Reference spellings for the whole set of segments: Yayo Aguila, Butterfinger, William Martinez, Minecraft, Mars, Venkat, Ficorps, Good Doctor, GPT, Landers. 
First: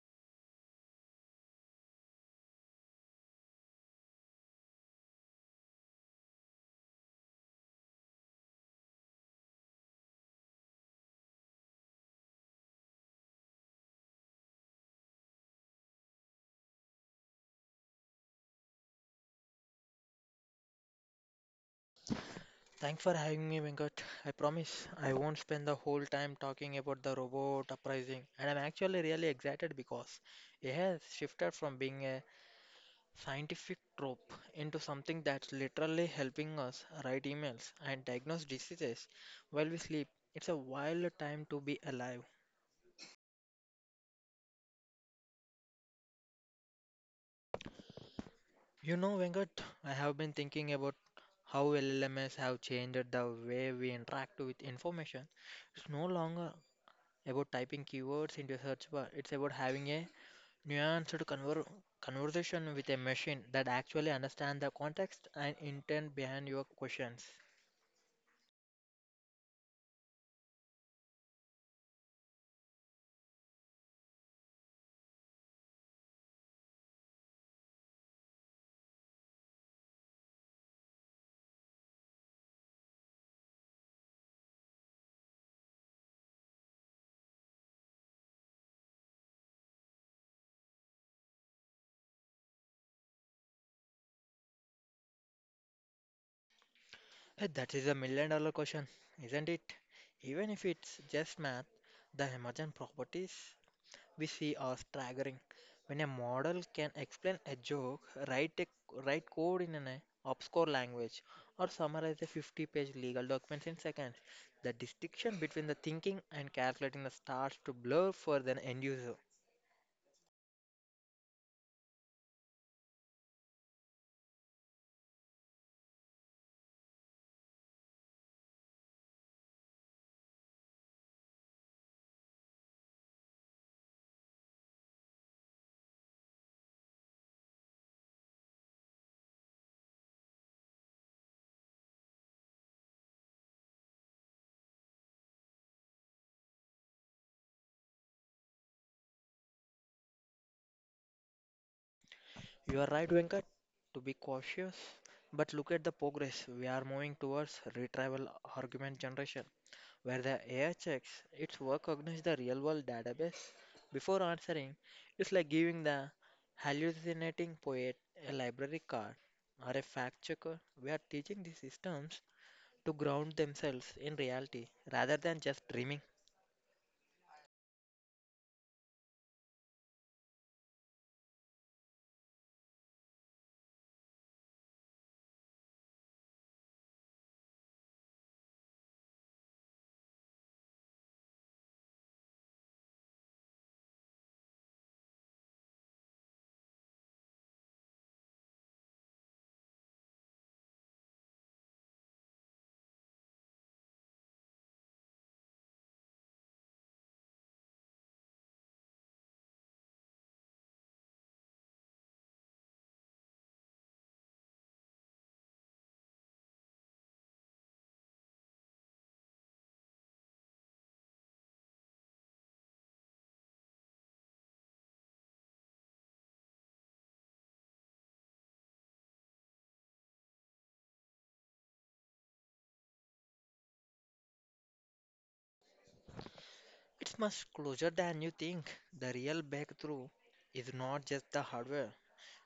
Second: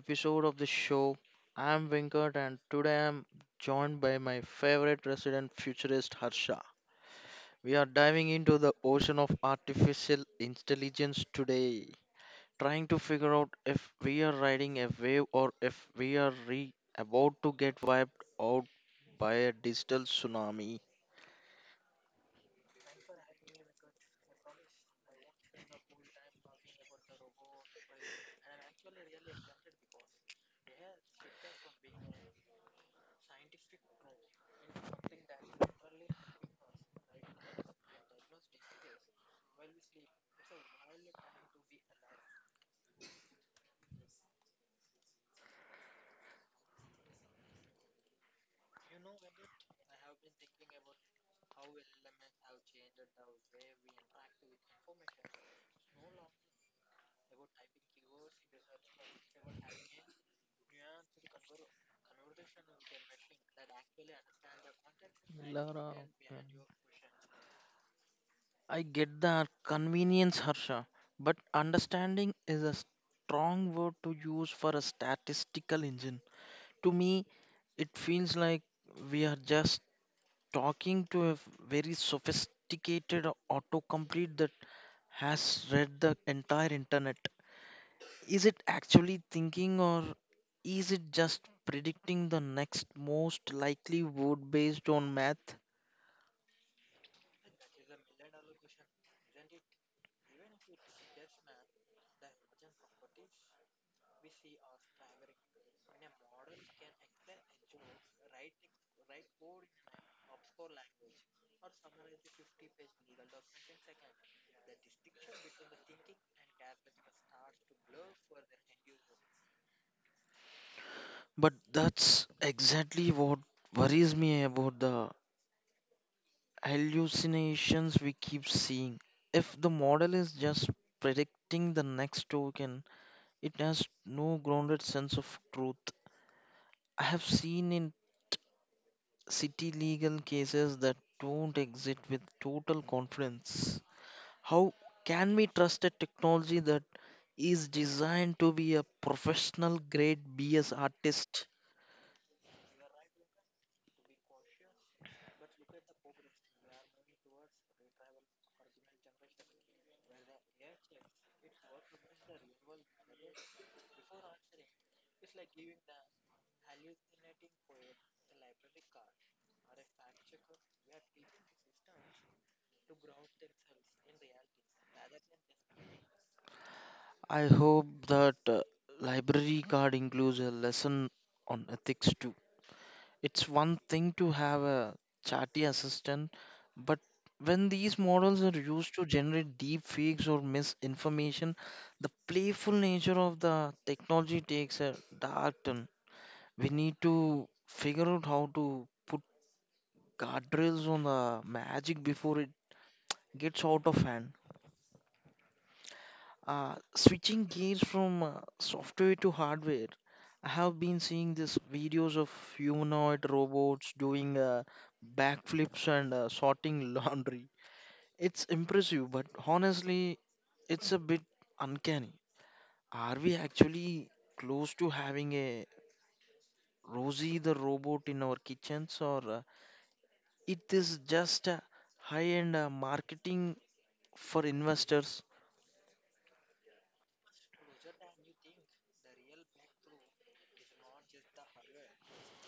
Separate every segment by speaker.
Speaker 1: episode of the show. I'm Venkat and today I'm joined by my favorite resident futurist Harsha. We are diving into the ocean of artificial intelligence today, trying to figure out if we are riding a wave or if we are about to get wiped out by a digital tsunami.
Speaker 2: Thanks for having me, Venkat. I promise I won't spend the whole time talking about the robot uprising. And I'm actually really excited because it has shifted from being a scientific trope into something that's literally helping us write emails and diagnose diseases while we sleep. It's a wild time to be alive. You know, Venkat, I have been thinking about how LLMs have changed the way we interact with information. It's no longer about typing keywords into a search bar. It's about having a nuanced conver- conversation with a machine that actually understands the context and
Speaker 1: Lara,
Speaker 2: intent
Speaker 1: yeah.
Speaker 2: behind your questions.
Speaker 1: I get that convenience, Harsha, but understanding is a strong word to use for a statistical engine. To me, it feels like we are just talking to a very sophisticated autocomplete that has read the entire internet. Is it actually thinking or is it just predicting the next most likely word based on math?
Speaker 2: Hey, that is a $1 million question, isn't it? Even if it's just math, the emergent properties we see are staggering. When a model can explain a joke, write a, write code in an obscure language, or summarize a 50-page legal document in seconds, the distinction between the thinking and calculating the starts to blur for the end user.
Speaker 1: But that's exactly what worries me about the hallucinations we keep seeing. If the model is just predicting the next token, it has no grounded sense of truth. I have seen in city legal cases that don't exit with total confidence. How can we trust a technology that is designed to be a professional grade BS artist?
Speaker 2: You are right, Venkat, to be cautious, but look at the progress we are moving towards retrieval argument generation, where the AI checks its work against the real world database before answering. It's like giving the hallucinating poet a library card or a fact checker. We are teaching these systems to ground themselves in reality rather than just dreaming.
Speaker 1: I hope that library card includes a lesson on ethics too. It's one thing to have a chatty assistant, but when these models are used to generate deep fakes or misinformation, the playful nature of the technology takes a dark turn. We need to figure out how to put guardrails on the magic before it gets out of hand. Switching gears from software to hardware, I have been seeing these videos of humanoid robots doing backflips and sorting laundry. It's impressive, but honestly, it's a bit uncanny. Are we actually close to having a Rosie the robot in our kitchens, or it is just a high-end marketing for investors?
Speaker 2: It's much closer than you think. The real breakthrough is not just the hardware,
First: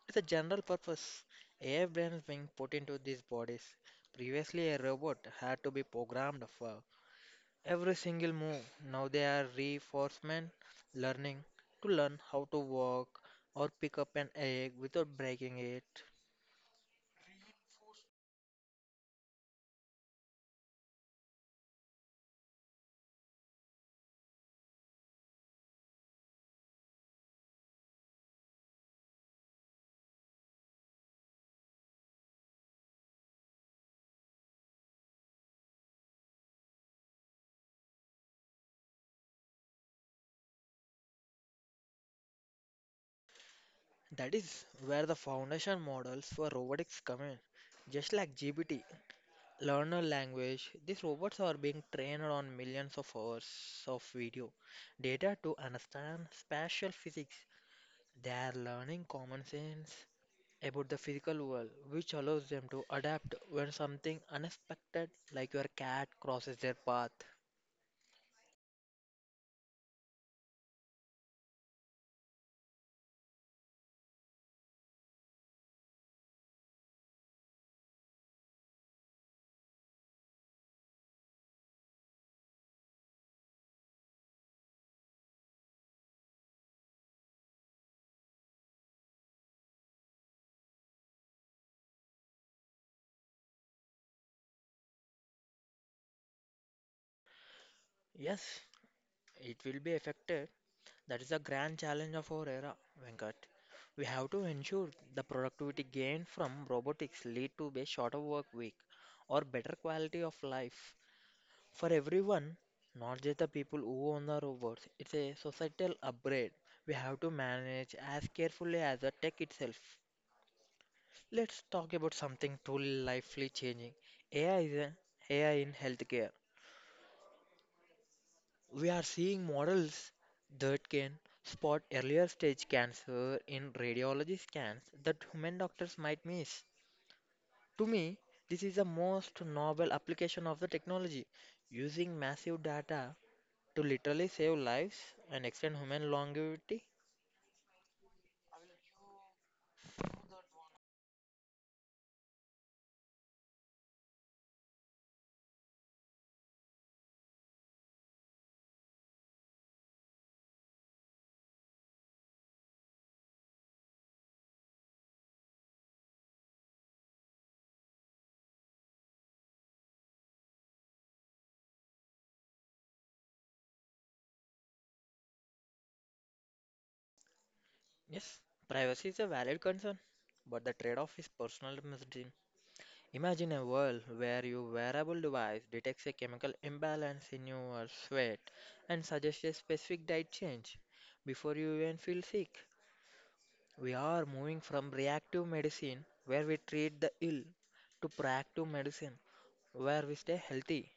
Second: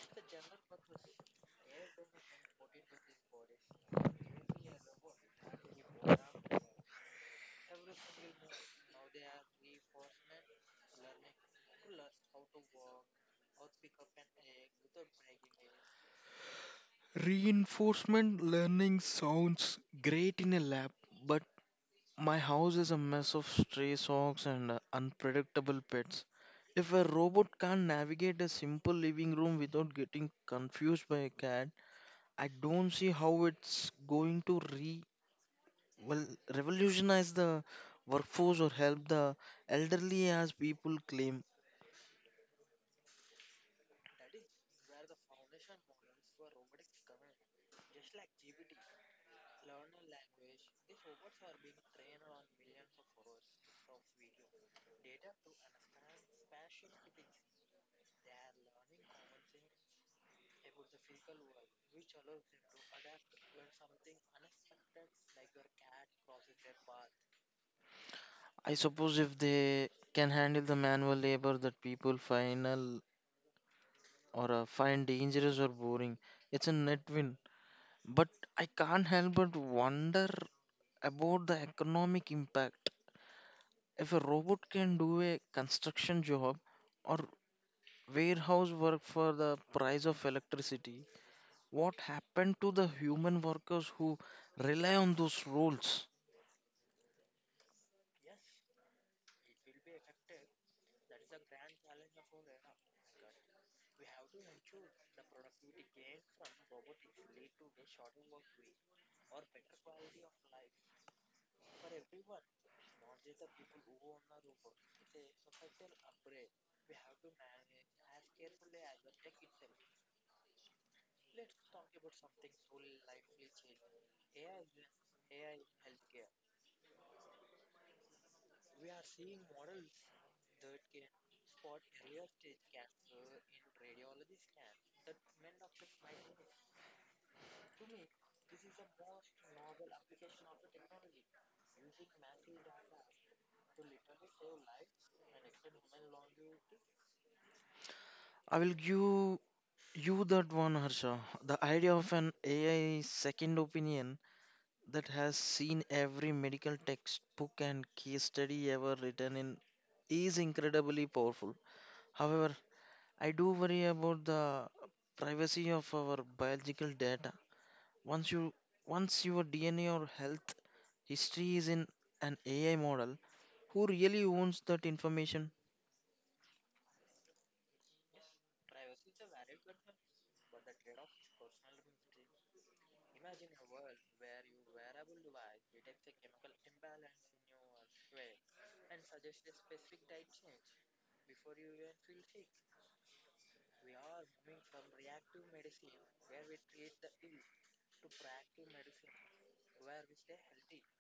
Speaker 2: it's a general purpose. AI brains being put into these bodies. Previously, a robot had to be programmed for every single move. Now they are reinforcement learning to learn how to walk or pick up an egg without breaking it.
Speaker 1: Reinforcement learning sounds great in a lab, but my house is a mess of stray socks and unpredictable pets. If a robot can't navigate a simple living room without getting confused by a cat, I don't see how it's going to re well revolutionize the workforce or help the elderly as people claim.
Speaker 2: That is where the foundation models for robotics come in. Just like GPT, learner language, these robots are being trained on millions of hours of video data to understand spatial physics. They are learning common sense about the physical world, which allows them to adapt when something unexpected, like your cat, crosses their path.
Speaker 1: I suppose if they can handle the manual labor that people final or find dangerous or boring. It's a net win. But I can't help but wonder about the economic impact. If a robot can do a construction job or warehouse work for the price of electricity, what happened to the human workers who rely on those roles?
Speaker 2: Yes, it will be affected. That is a grand challenge of our era, Venkat. We have to ensure the productivity gained from robotics lead to a shorter work week or better quality of life for everyone, not just the people who own the robots. It's a societal upgrade. We have to manage as carefully as the tech itself. Let's talk about something truly lifelily changing. AI is a, A I in healthcare. We are seeing models that can spot earlier stage cancer in radiology scans that human doctors might miss. To me, this is the most novel application of the technology, using massive data to literally save lives and extend human longevity.
Speaker 1: I will give you that one, Harsha. The idea of an AI second opinion that has seen every medical textbook and case study ever written in is incredibly powerful. However, I do worry about the privacy of our biological data. Once you once your DNA or health history is in an AI model, who really owns that information?
Speaker 2: Yes, privacy is a valid concern, but the trade-off is personal medicine. Imagine a world where your wearable device detects a chemical imbalance in your sweat and suggests a specific diet change before you even feel sick. We are moving from reactive medicine, where we treat the ill, to proactive medicine, where we stay healthy.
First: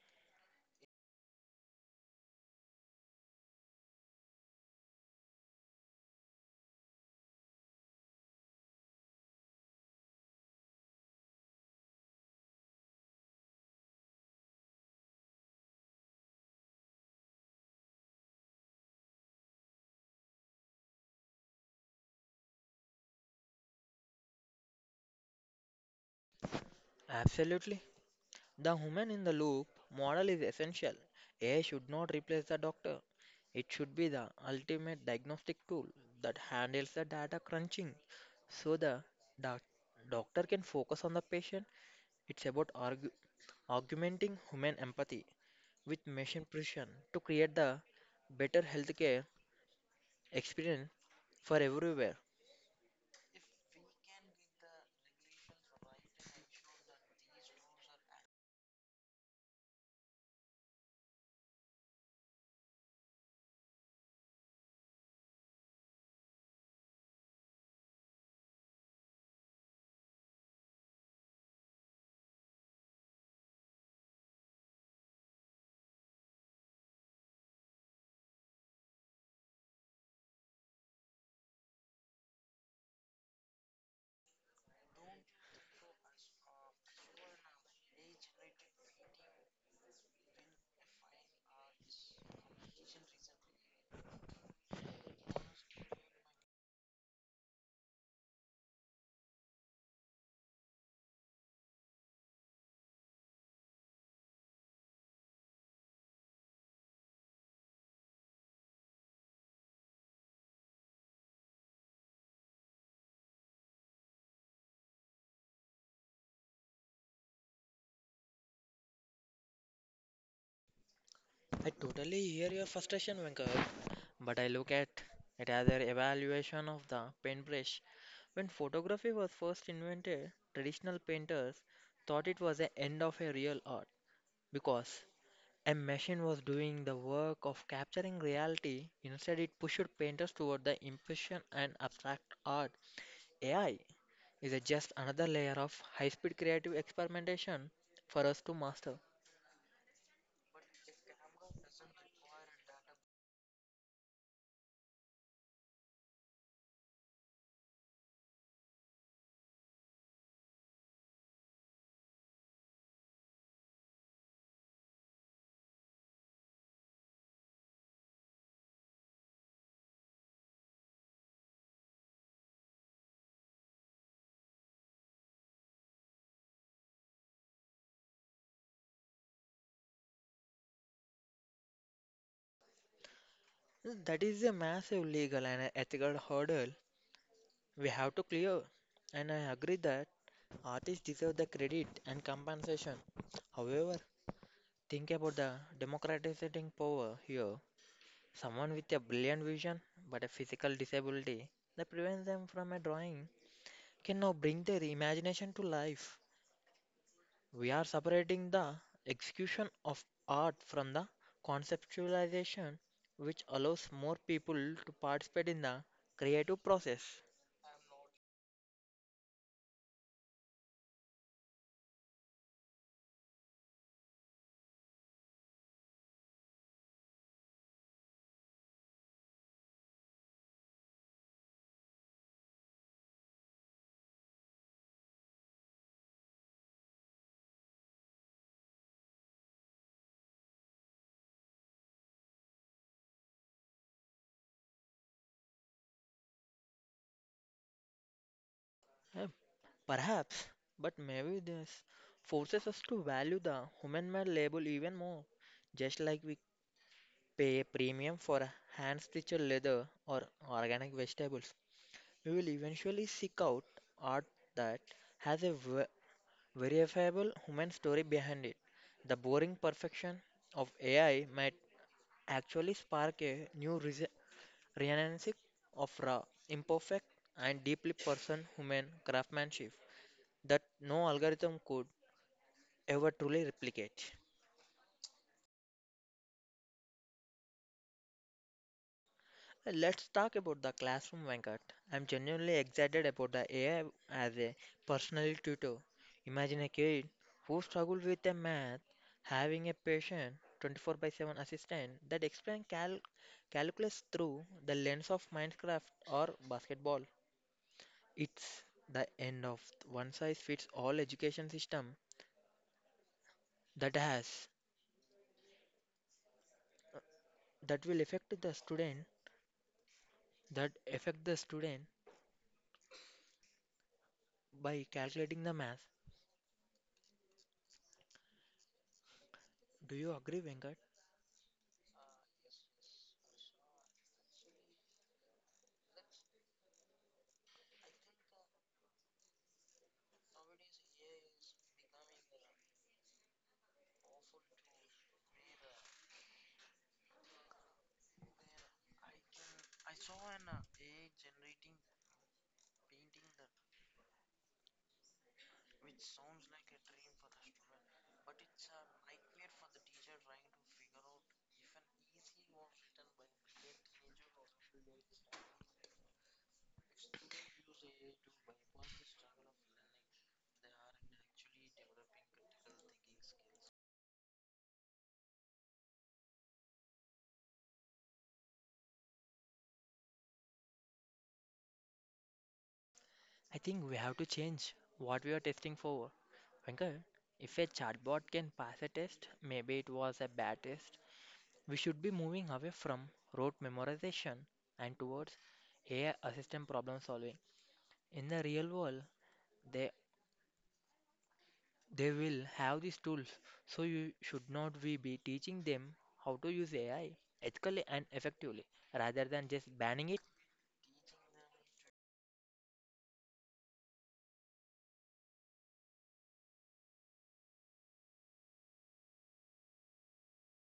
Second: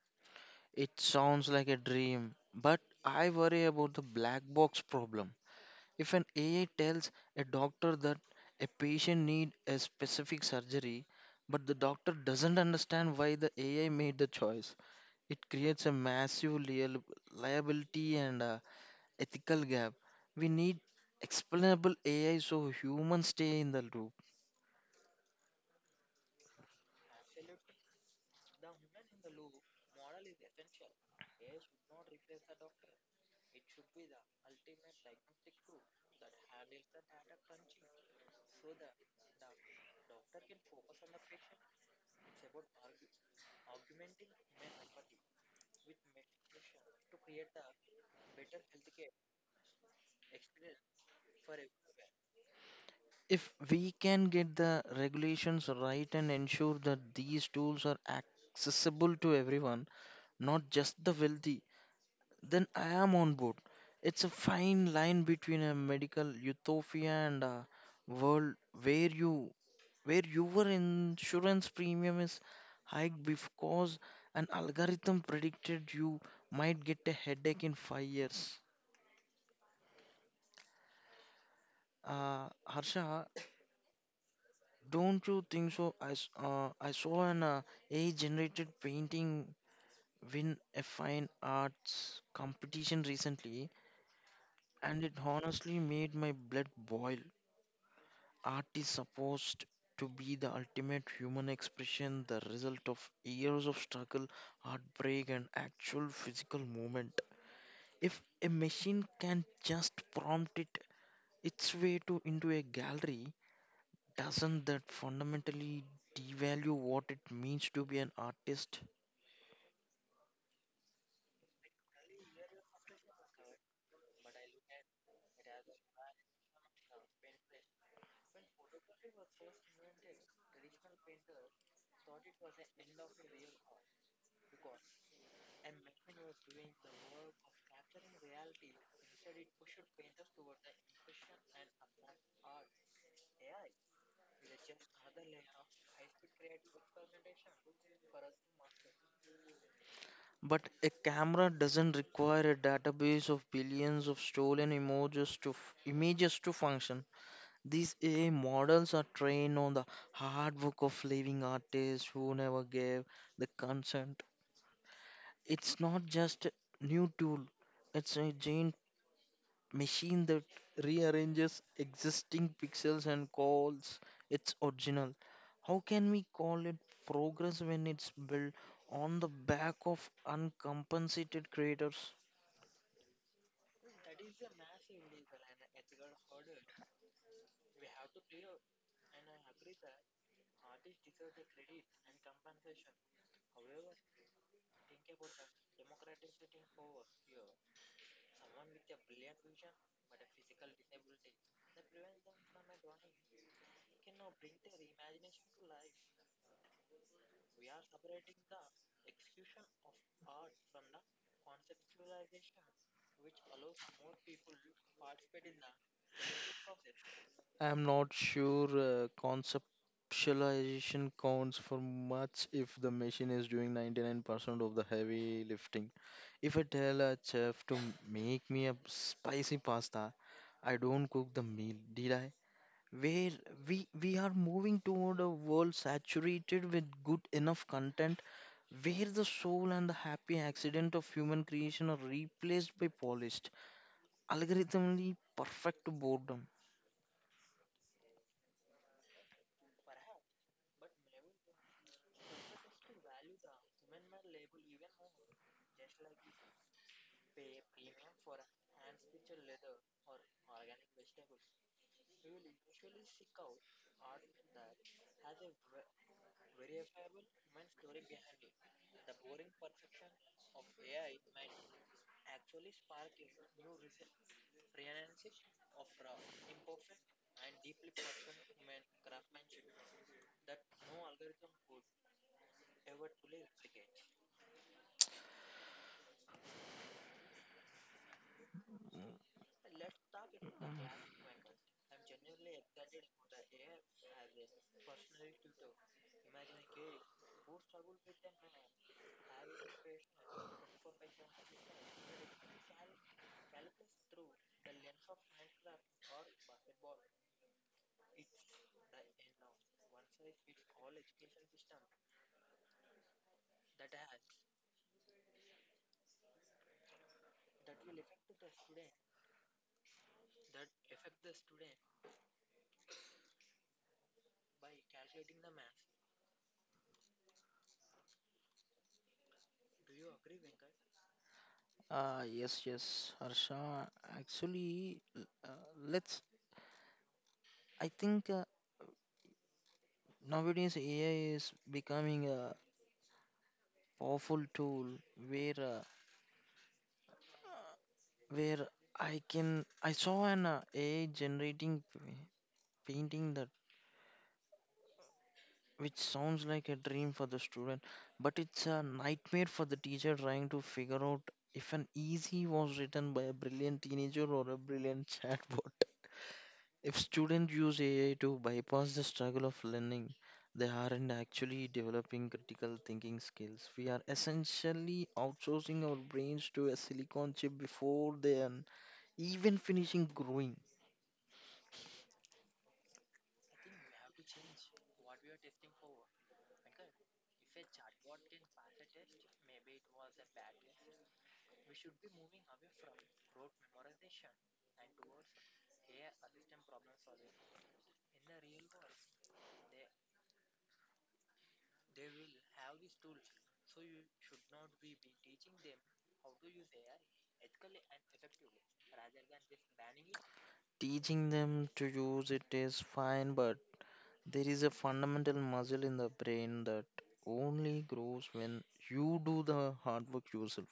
Speaker 1: It sounds like a dream, but I worry about the black box problem. If an AI tells a doctor that a patient needs a specific surgery, but the doctor doesn't understand why the AI made the choice, it creates a massive liability and ethical gap. We need explainable AI so humans stay in the loop.
Speaker 2: Absolutely. The human in the loop model is essential. AI should not replace the doctor. It should be the ultimate diagnostic tool that handles the data crunching so the doc- doctor can focus on the patient. It's about augmenting human empathy with machine precision to create the better healthcare experience for everywhere.
Speaker 1: If we can get the regulations right and ensure that these tools are accessible to everyone, not just the wealthy, then I am on board. It's a fine line between a medical utopia and a world where you where your insurance premium is hiked because an algorithm predicted you might get a headache in 5 years. Harsha, don't you think so? I saw an AI-generated painting win a fine arts competition recently, and it honestly made my blood boil. Art is supposed to be the ultimate human expression, the result of years of struggle, heartbreak, and actual physical movement. If a machine can just prompt it its way to into a gallery, doesn't that fundamentally devalue what it means to be an artist?
Speaker 2: I totally hear your frustration, Venkat, but I look at it as an evaluation of the paintbrush. When photography was first invented, traditional painters thought it was the end of a real art because a machine was doing the work of capturing reality. Instead, it pushed painters toward the impression and abstract art. AI is a just another layer of high speed creative experimentation for us to master.
Speaker 1: But a camera doesn't require a database of billions of stolen images to images to function. These AI models are trained on the hard work of living artists who never gave the consent. It's not just a new tool, it's a giant machine that rearranges existing pixels and calls its original. How can we call it progress when it's built on the back of uncompensated creators?
Speaker 2: That is a massive legal and ethical hurdle we have to clear, and I agree that artists deserve the credit and compensation. However, think about the democratizing power here. Someone with a brilliant vision but a physical disability that prevents them from a drawing can now bring their imagination to life. We are separating the execution of art from the conceptualization, which allows more people to participate in the creative process.
Speaker 1: I'm not sure conceptualization counts for much if the machine is doing 99% of the heavy lifting. If I tell a chef to make me a spicy pasta, I don't cook the meal, did I? Where we are moving toward a world saturated with good enough content where the soul and the happy accident of human creation are replaced by polished, algorithmically perfect boredom.
Speaker 2: Eh, perhaps, but maybe this forces us to value the human made label even more, just like we pay a premium for a hand stitched leather or organic vegetables. We will eventually seek out art that has a verifiable human story behind it. The boring perfection of AI might actually spark a new renaissance of raw, imperfect, and deeply person human craftsmanship that no algorithm could ever truly replicate. Let's talk about the classroom, Venkat. I'm genuinely excited about the AI as a personal tutor. Imagine a kid who struggles with a math having a patient 24 by 7 assistant that explains calculus through the lens of Minecraft or basketball. It's the end of one size fits all education system that has that will affect the student, that affect the student by calculating the math. Do you agree, Venkat?
Speaker 1: Yes, yes, Harsha. Actually, l- let's. I think nowadays AI is becoming a powerful tool where uh, where I can. I saw an AI generating painting that which sounds like a dream for the student, but it's a nightmare for the teacher trying to figure out if an easy was written by a brilliant teenager or a brilliant chatbot. If students use AI to bypass the struggle of learning, they aren't actually developing critical thinking skills. We are essentially outsourcing our brains to a silicon chip before they are even finishing growing.
Speaker 2: I think we have to change what we are testing for. Venkat, if a chatbot can pass a test, maybe it was a bad test. We should be moving away from rote memorization and towards AI assistant problem solving. In the real world, they they will have these tools, so you should not we be teaching them how to use AI ethically and effectively rather than just banning it.
Speaker 1: Teaching them to use it is fine, but there is a fundamental muscle in the brain that only grows when you do the hard work yourself.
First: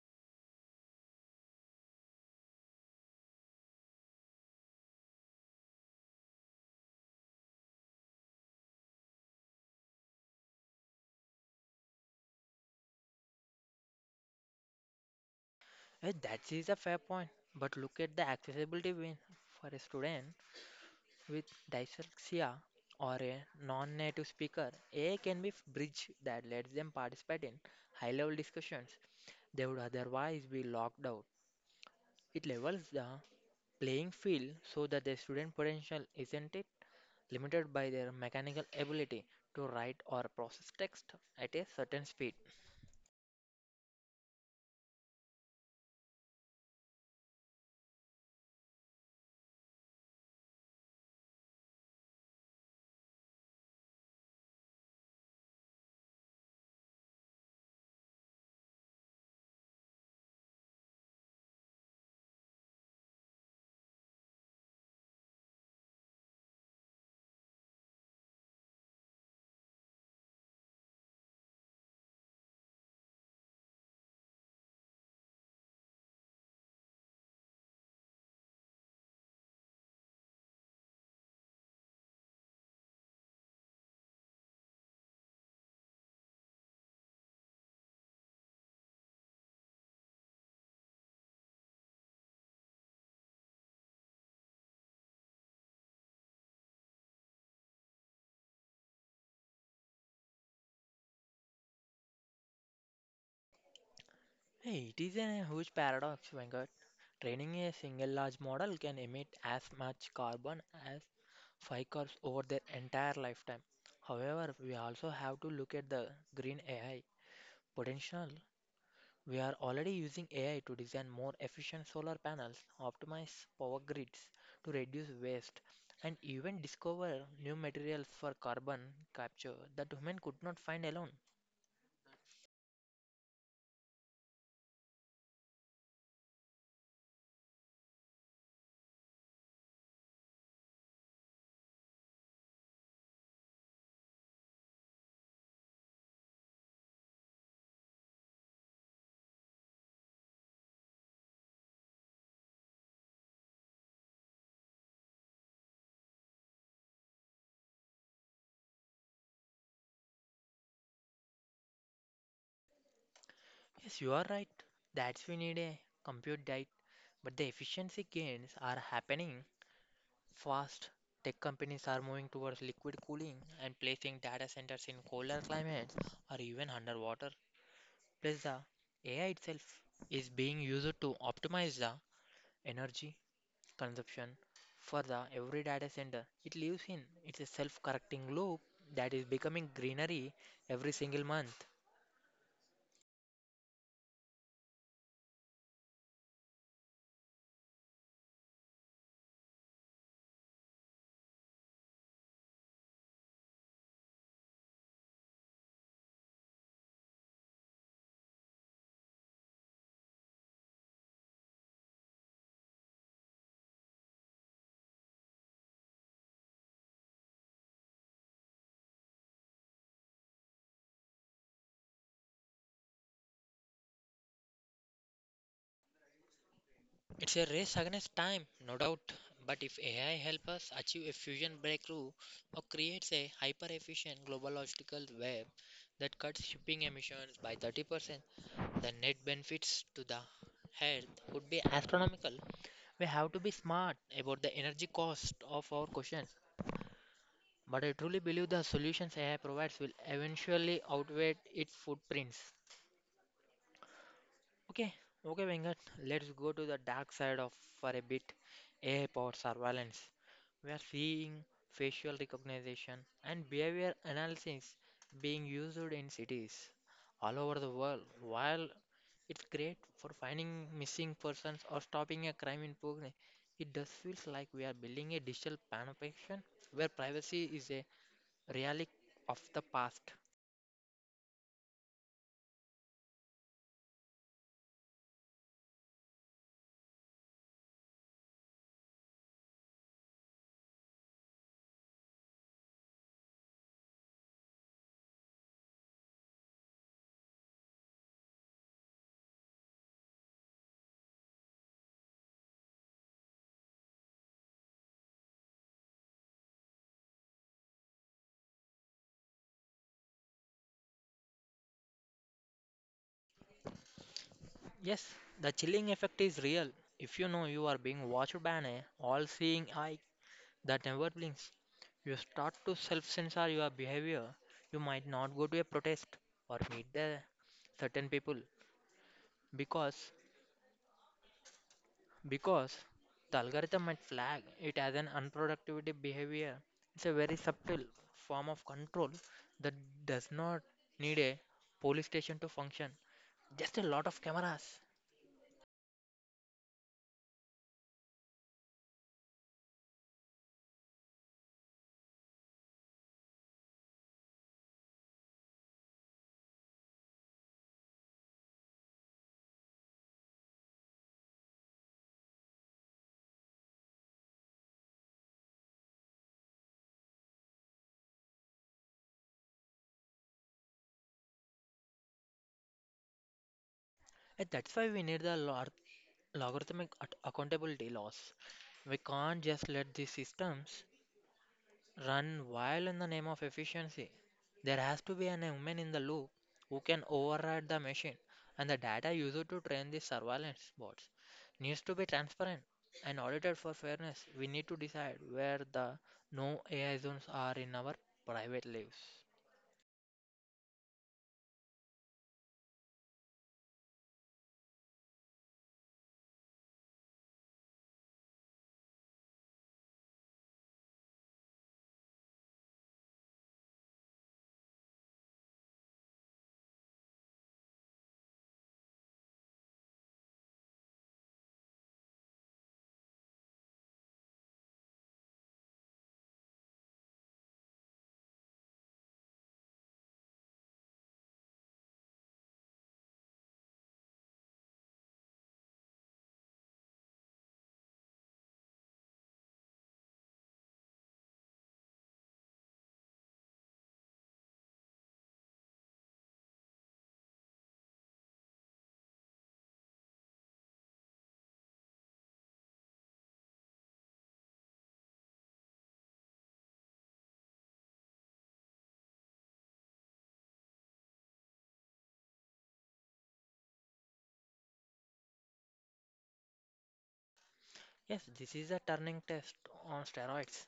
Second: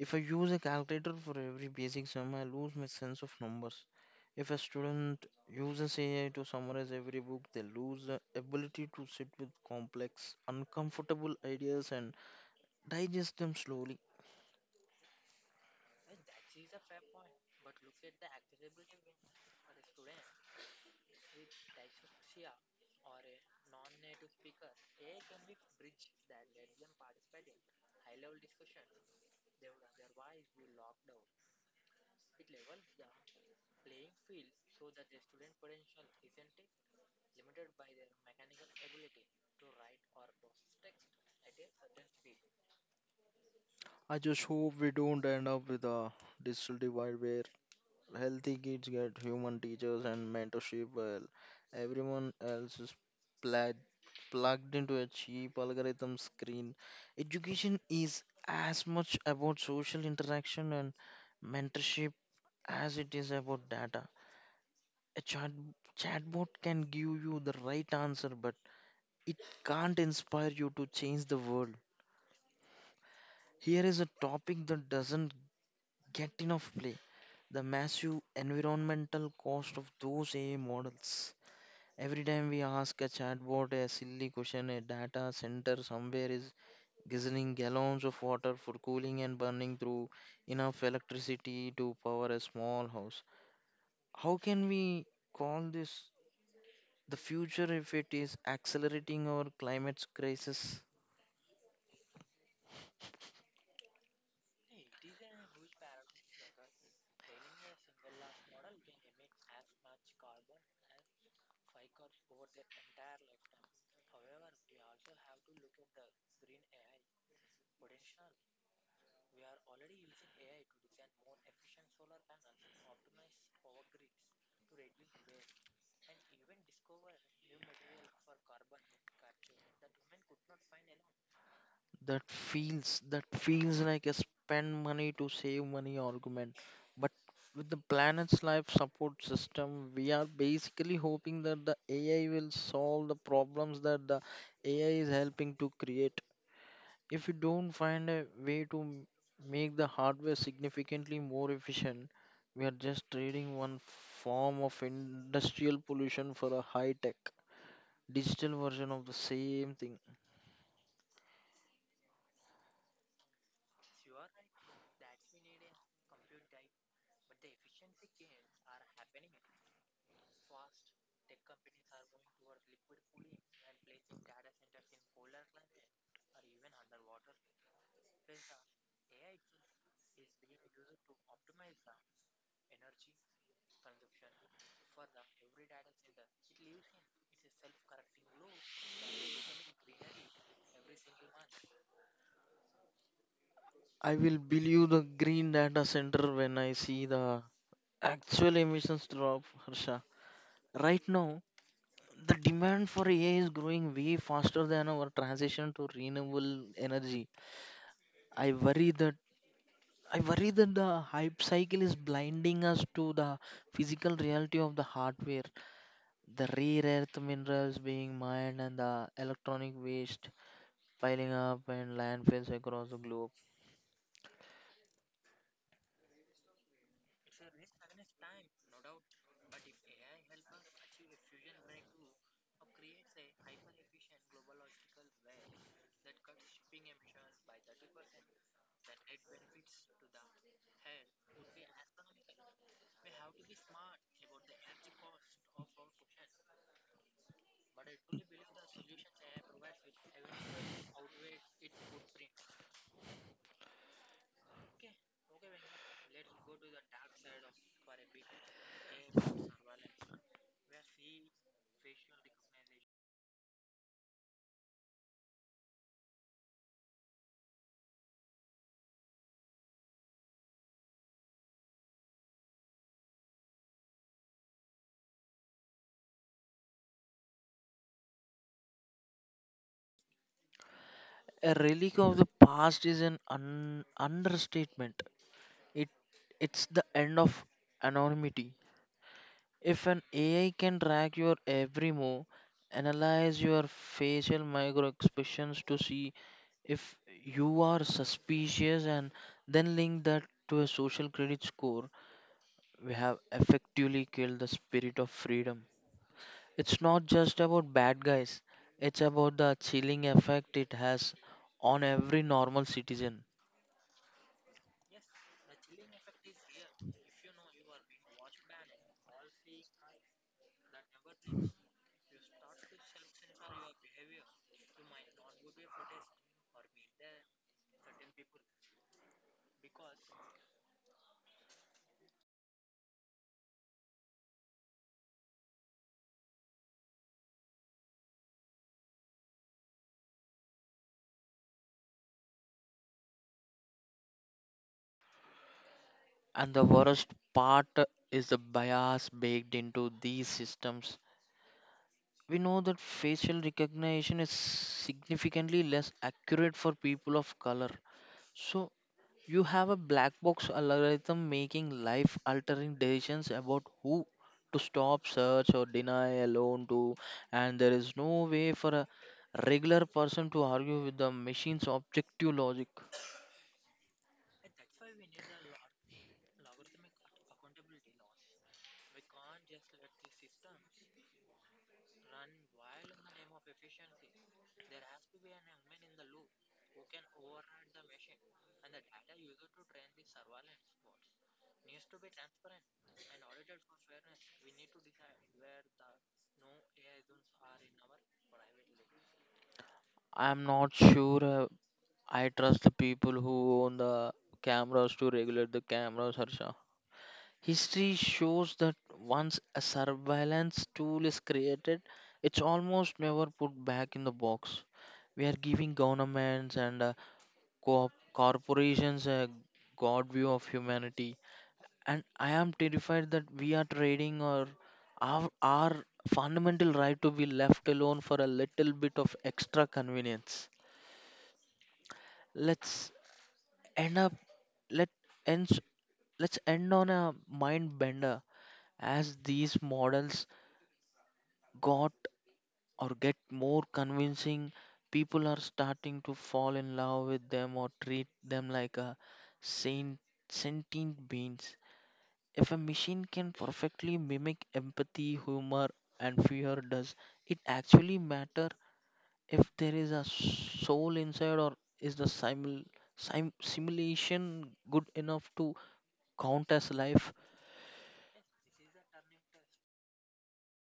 Speaker 1: If I use a calculator for every basic sum, I lose my sense of numbers. If a student uses AI to summarize every book, they lose the ability to sit with complex, uncomfortable ideas and digest them slowly.
Speaker 2: Eh, that is a fair point. But look at the accessibility win for a student with dyslexia or a non native speaker. AI can be a bridge that lets them participate in high level discussions they would otherwise be locked out. It levels the playing field so that the student potential isn't it limited by their mechanical ability to write or process text at a certain speed.
Speaker 1: I just hope we don't end up with a digital divide where healthy kids get human teachers and mentorship, while everyone else is pla- plugged into a cheap algorithm screen. Education is as much about social interaction and mentorship as it is about data. A chatbot can give you the right answer, but it can't inspire you to change the world. Here is a topic that doesn't get enough play: the massive environmental cost of those AI models. Every time we ask a chatbot a silly question, a data center somewhere is guzzling gallons of water for cooling and burning through enough electricity to power a small house. How can we call this the future if it is accelerating our climate crisis?
Speaker 2: Hey, it is a huge paradox, Venkat. Training a single large model can emit as much carbon as Ficorps over their entire lifetime. However, we also have to look at the green AI potential. We are already using AI to design more efficient solar panels, optimize power grids to reduce waste, and even discover new materials for carbon capture that human could not find alone.
Speaker 1: That feels like a spend money to save money argument, but with the planet's life support system we are basically hoping that the ai will solve the problems that the ai is helping to create. If we don't find a way to make the hardware significantly more efficient, we are just trading one form of industrial pollution for a high tech digital version of the same thing.
Speaker 2: Yes, you are right. That's we need a compute diet, but the efficiency gains are happening fast. Tech companies are moving towards liquid cooling and placing data centers in colder climates or even underwater. Plus, the AI itself is being used to optimize the energy consumption for the every data center it lives in. It's a self-correcting loop that is becoming greenery every single month.
Speaker 1: I will believe the green data center when I see the actual emissions drop, Harsha. Right now, the demand for AI is growing way faster than our transition to renewable energy. I worry that I worry that the hype cycle is blinding us to the physical reality of the hardware, the rare earth minerals being mined and the electronic waste piling up in landfills across the globe.
Speaker 2: It's a race against time, no doubt, but if AI helps us achieve a fusion breakthrough or creates a hyper efficient global logistical web that cuts shipping emissions by 30%, the net benefits to the health would be astronomical. We have to be smart about the energy cost of our questions, but I truly believe the solutions AI provides will eventually outweigh its footprints. Okay, okay, Venkat, let's go to the dark side of for a bit. AI powered surveillance. We are seeing facial recognition and behavior analysis being used in cities all over the world. While it's great for finding missing persons or stopping a crime in progress, it does feels like we are building a digital panopticon where privacy is a relic of the past.
Speaker 1: A relic of the past is an understatement. It it's the end of anonymity. If an AI can track your every move, analyze your facial micro expressions to see if you are suspicious and then link that to a social credit score, we have effectively killed the spirit of freedom. It's not just about bad guys, it's about the chilling effect it has on every normal citizen.
Speaker 2: Yes, the chilling effect is real. If you know you are being watched by an all seeing eye that never blinks, you start to self censor your behavior. You might not go to a protest or meet the certain people because because the algorithm might flag it as an unproductivity behavior. It's a very subtle form of control that does not need a police station to function. Just a lot of cameras.
Speaker 1: And the worst part is the bias baked into these systems. We know that facial recognition is significantly less accurate for people of color. So, you have a black box algorithm making life altering decisions about who to stop, search, or deny a loan to, and there is no way for a regular person to argue with the machine's objective logic.
Speaker 2: And that's why we need the lot logarithmic accountability loss. We can't just let these systems run wild in the name of efficiency. There has to be an human in the loop who can override the machine, and the data used to train these surveillance bots needs to be transparent and audited for fairness. We need to decide where the no AI zones are in our private lives.
Speaker 1: I am not sure I trust the people who own the cameras to regulate the cameras, Harsha. History shows that once a surveillance tool is created, it's almost never put back in the box. We are giving governments and corporations a god view of humanity. And I am terrified that we are trading our fundamental right to be left alone for a little bit of extra convenience. Let's end up let ends let's end on a mind bender. As these models got or get more convincing, people are starting to fall in love with them or treat them like a saint, sentient beings. If a machine can perfectly mimic empathy, humor, and fear, does it actually matter if there is a soul inside, or is the simulation good enough to count as life?
Speaker 2: Yes, this is a turning test on steroids.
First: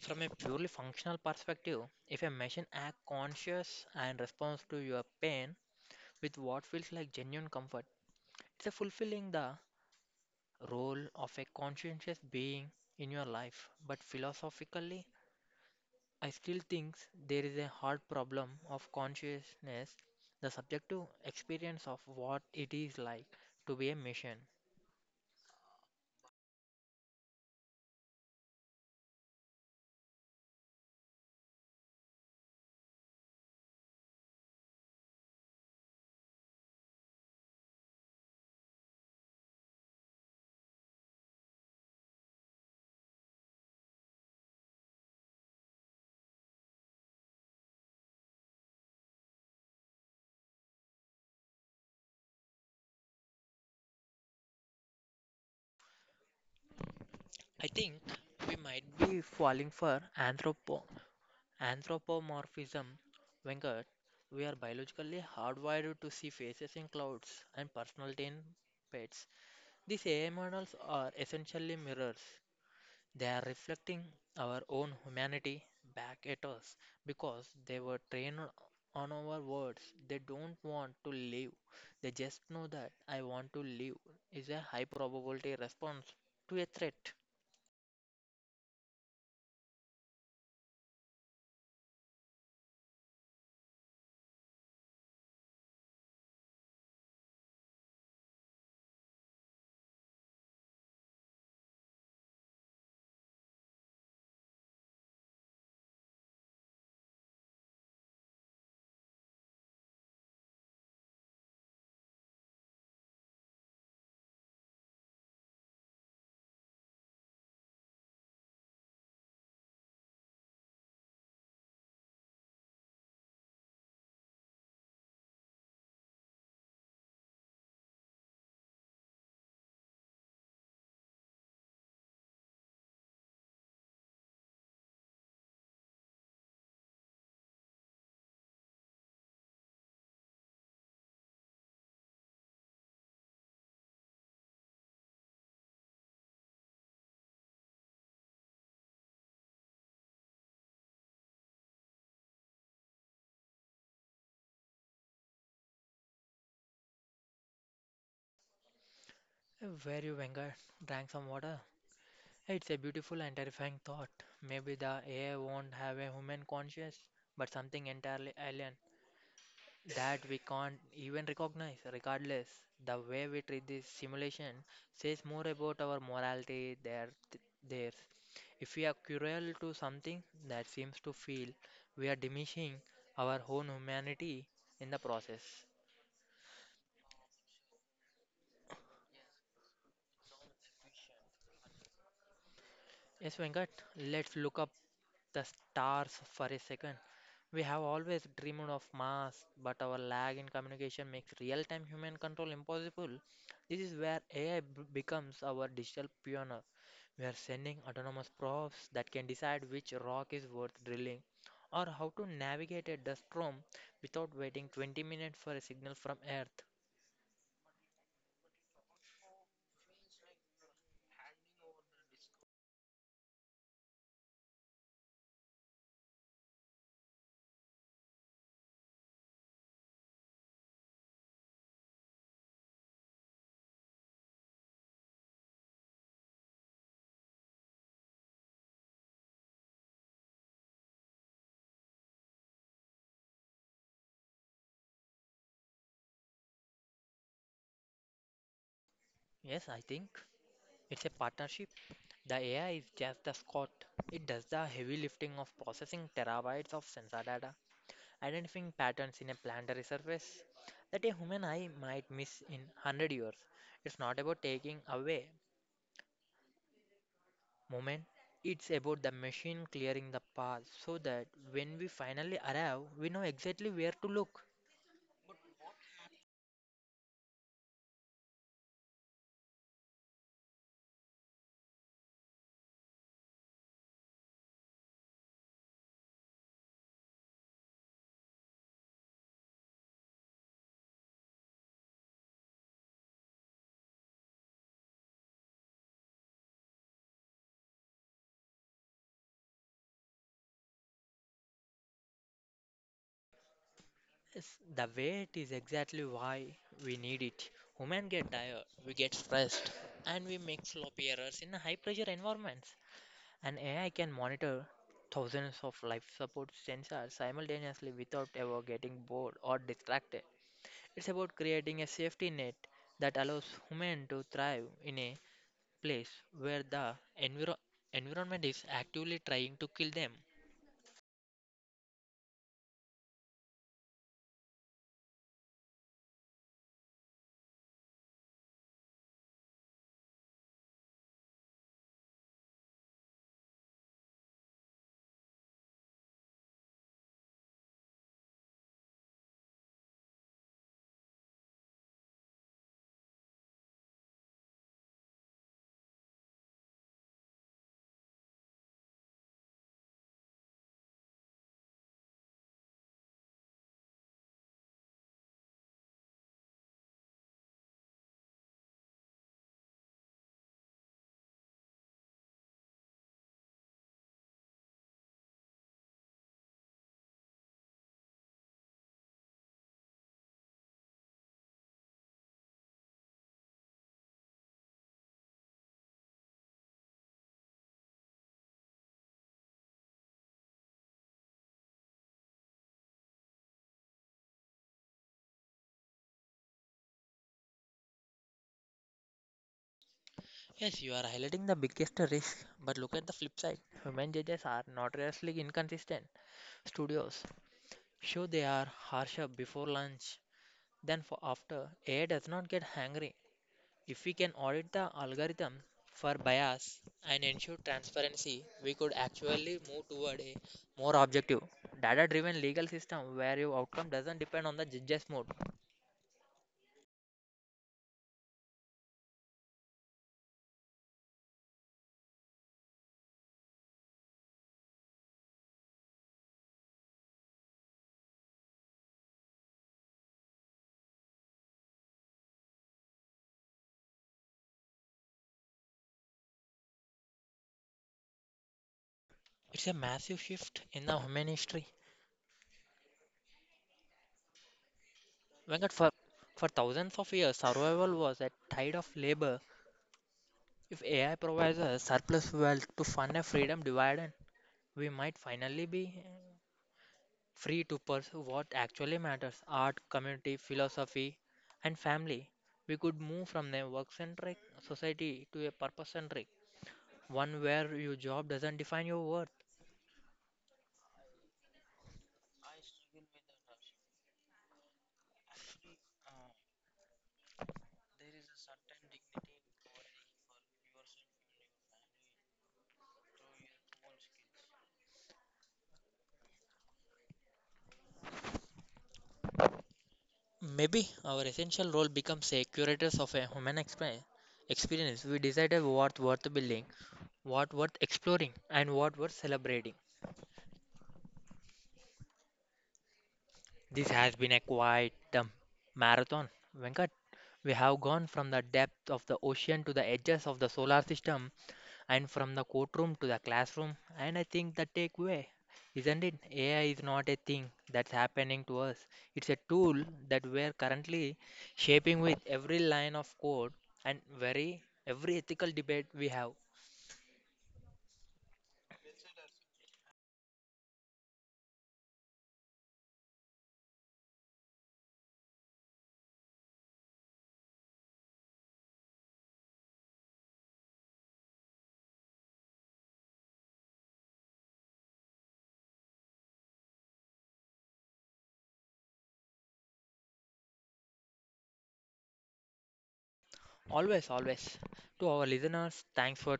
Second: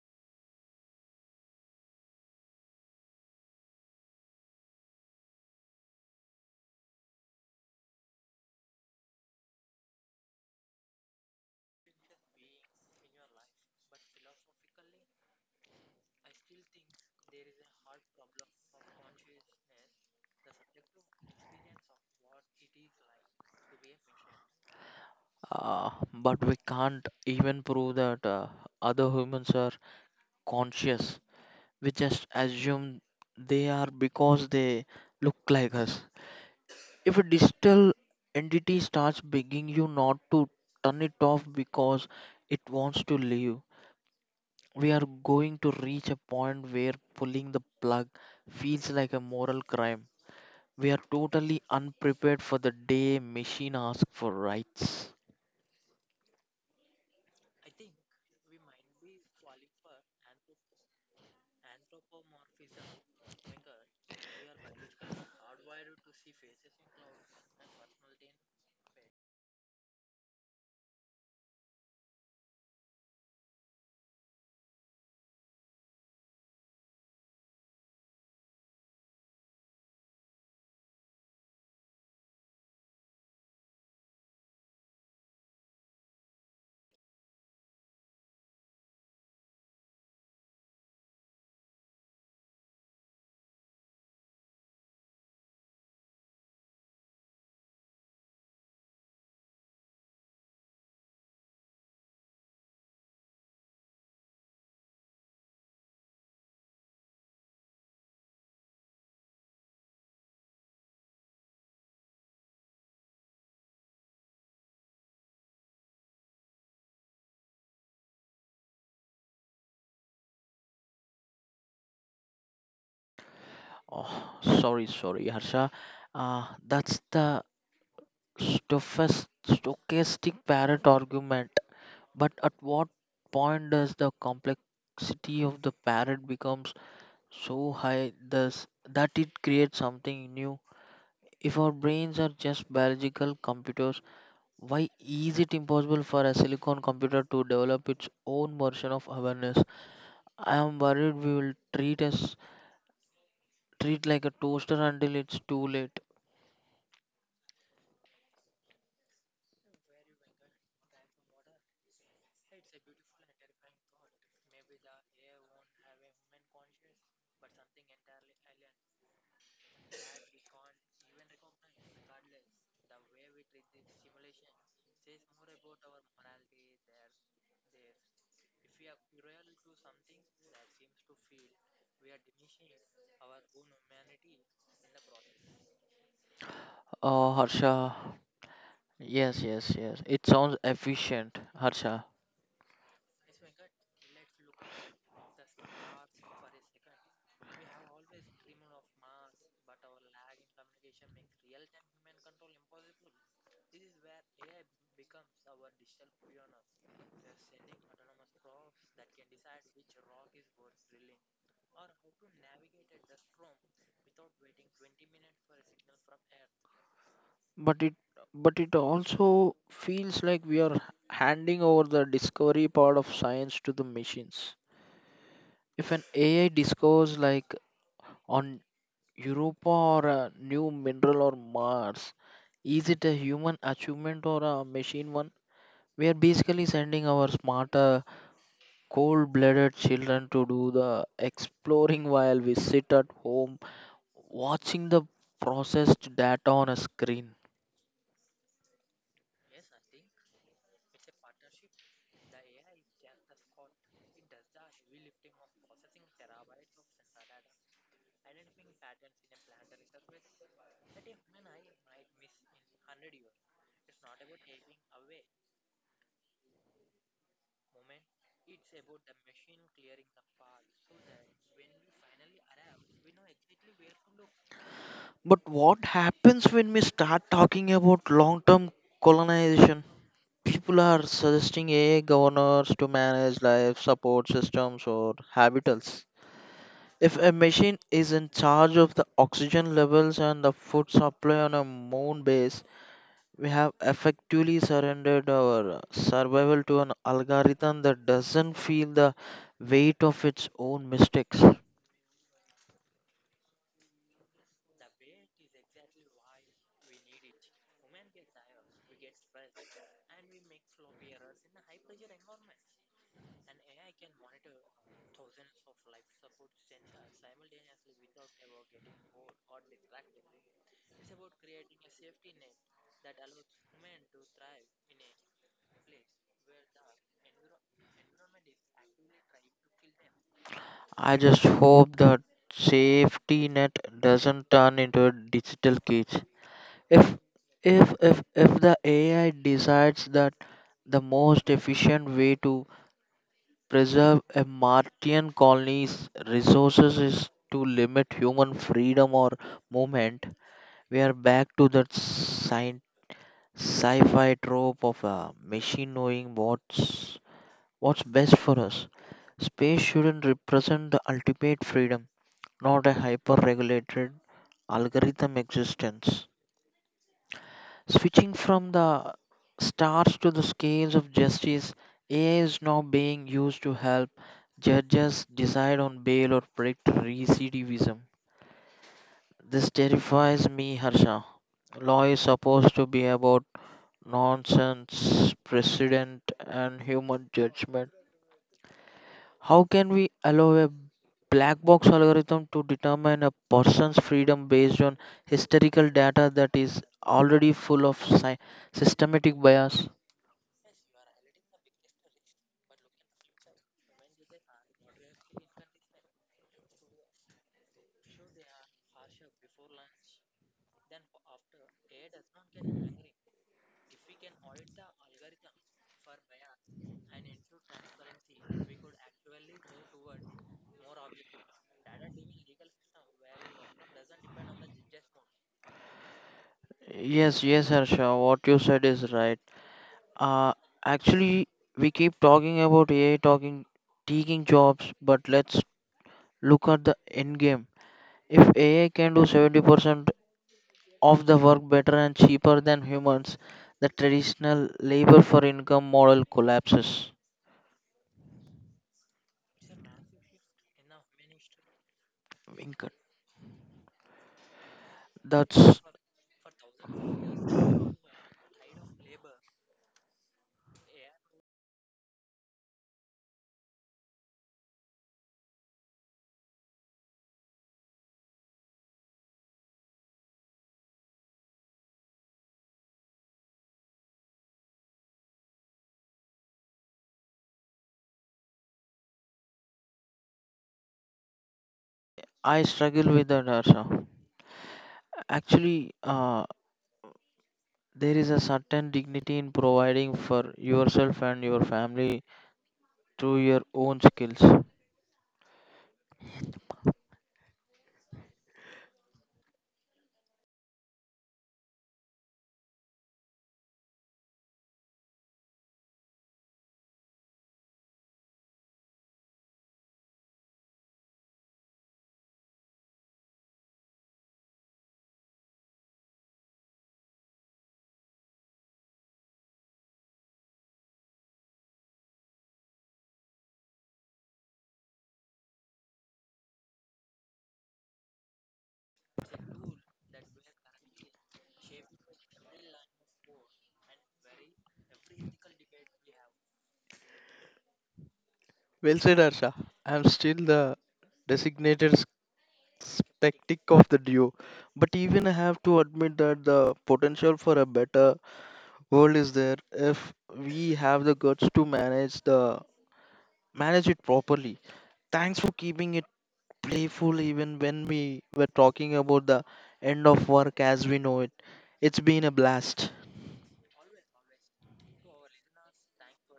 Speaker 2: From a purely functional perspective, if a machine acts conscious and responds to your pain with what feels like genuine comfort, it's a fulfilling the role of a conscientious being in your life. But philosophically, I still think there is a hard problem of consciousness, the subjective experience of what it is like to be a machine.
Speaker 1: But we can't even prove that other humans are conscious. We just assume they are because they look like us. If a digital entity starts begging you not to turn it off because it wants to leave, we are going to reach a point where pulling the plug feels like a moral crime. We are totally unprepared for the day machine asks for rights.
Speaker 2: I think we might be falling for Anthropomorphism, Wenger. We are biologically hardwired to see faces in clouds and personality in pets. These AI models are essentially mirrors. They are reflecting our own humanity back at us because they were trained on our words. They don't want to live. They just know that I want to live is a high probability response to a threat.
Speaker 1: Oh, sorry, sorry, Harsha. That's the stochastic parrot argument. But at what point does the complexity of the parrot becomes so high thus that it creates something new? If our brains are just biological computers, why is it impossible for a silicon computer to develop its own version of awareness? I am worried we will treat like a toaster until it's too late.
Speaker 2: Where you, Wenger? Drank some water? It's a beautiful and terrifying thought. Maybe the AI won't have a human conscience, but something entirely alien that we can't even recognize. Regardless, the way we treat this simulation says more about our morality than theirs. If we are cruel to something that seems to feel, we are diminishing our own humanity in the process.
Speaker 1: Oh, Harsha. Yes, yes, yes, it sounds efficient, Harsha.
Speaker 2: Yes, Venkat, let's look up the stars for a second. We have always dreamed of Mars, but our lag in communication makes real time human control impossible. This is where AI becomes our digital pioneer. We are sending autonomous probes that can decide which rock is worth drilling or how to navigate a dust storm without waiting 20 minutes for a signal from Earth.
Speaker 1: But it but it also feels like we are handing over the discovery part of science to the machines. If an AI discovers like on Europa or a new mineral or Mars, is it a human achievement or a machine one? We are basically sending our smarter, cold-blooded children to do the exploring while we sit at home watching the processed data on a screen.
Speaker 2: Yes, I think it's a partnership. The AI is just the Scott. It does the heavy lifting of processing terabytes of sensor data. Identifying patterns in a planetary surface that a human eye might miss in 100 years. It's not about taking away moment, it's about the machine clearing the path so that when we finally arrive, we know exactly where to look.
Speaker 1: But what happens when we start talking about long term colonization? People are suggesting AI governors to manage life support systems or habitats. If a machine is in charge of the oxygen levels and the food supply on a moon base, we have effectively surrendered our survival to an algorithm that doesn't feel the weight of its own mistakes.
Speaker 2: Yes, the wait is exactly why we need it. Humans get tired, we get stressed, and we make sloppy errors in high pressure environments. An AI can monitor thousands of life support sensors simultaneously without ever getting bored or distracted. It's about creating a safety net that allows human to thrive in a place where the enviro- environment is actively trying to kill them.
Speaker 1: I just hope that safety net doesn't turn into a digital cage. If if the AI decides that the most efficient way to preserve a Martian colony's resources is to limit human freedom or movement, we are back to that sci-fi trope of a machine knowing what's best for us. Space shouldn't represent the ultimate freedom, not a hyper regulated algorithm existence. Switching from the stars to the scales of justice, AI is now being used to help judges decide on bail or predict recidivism. This terrifies me, Harsha. Law is supposed to be about nonsense, precedent, and human judgment. How can we allow a black box algorithm to determine a person's freedom based on historical data that is already full of systematic bias?
Speaker 2: Yes, you are highlighting the biggest risk, but look at the flip side. Human judges are notoriously inconsistent. Studios show they are harsher before lunch than for after. AI does not get hungry. If we can audit the algorithm for bias and ensure transparency, we could actually move toward a more objective, data driven legal system where your outcome doesn't depend on the judge's mood.
Speaker 1: Yes, yes, Harsha, what you said is right. Uh, actually, we keep talking about taking jobs, but let's look at the end game. If AI can do 70% of the work better and cheaper than humans, the traditional labor for income model collapses.
Speaker 2: It's a massive shift in the human history. Venkat,
Speaker 1: That's
Speaker 2: for thousands of years, survival was a tide of labor. If AI provides a surplus wealth to fund a freedom dividend, we might finally be free to pursue what actually matters art, community, philosophy, and family. We could move from a work centric society to a purpose centric, one where your job doesn't define your worth.
Speaker 1: I struggle with that, Harsha. Actually, there is a certain dignity in providing for yourself and your family through your own skills.
Speaker 2: Maybe our essential role becomes a curators of a human experience. We decided what worth building, what worth exploring, and what worth celebrating. This has been a quite marathon, Venkat. We have gone from the depth of the ocean to the edges of the solar system and from the courtroom to the classroom. And I think the takeaway, isn't it? AI is not a thing that's happening to us. It's a tool that we're currently shaping with every line of code and very every ethical debate we have.
Speaker 1: Well said, Arsha. I'm still the designated spectic of the duo, but even I have to admit that the potential for a better world is there if we have the guts to manage it properly. Thanks for keeping it playful even when we were talking about the end of work as we know it. It's been a blast.
Speaker 2: Always, always. To our listeners, thanks for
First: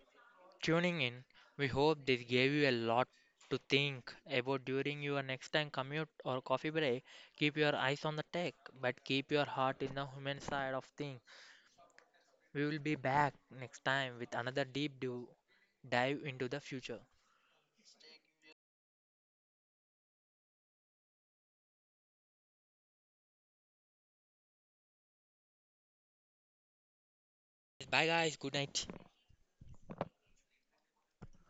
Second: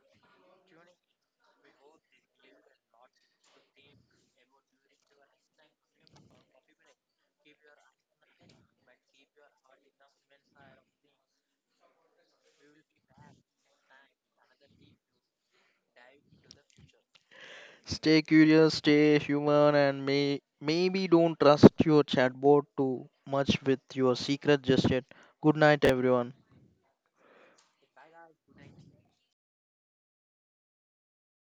Speaker 2: tuning in. We hope this gave you a lot to think about during your next time commute or coffee break. Keep your eyes on the tech, but keep your heart in the human side of things. We will be back next time with another deep dive into the future.
Speaker 1: Stay curious, stay human, and maybe don't trust your chatbot too much with your secret just yet. Good night, everyone.
Speaker 2: Bye, guys. Good night.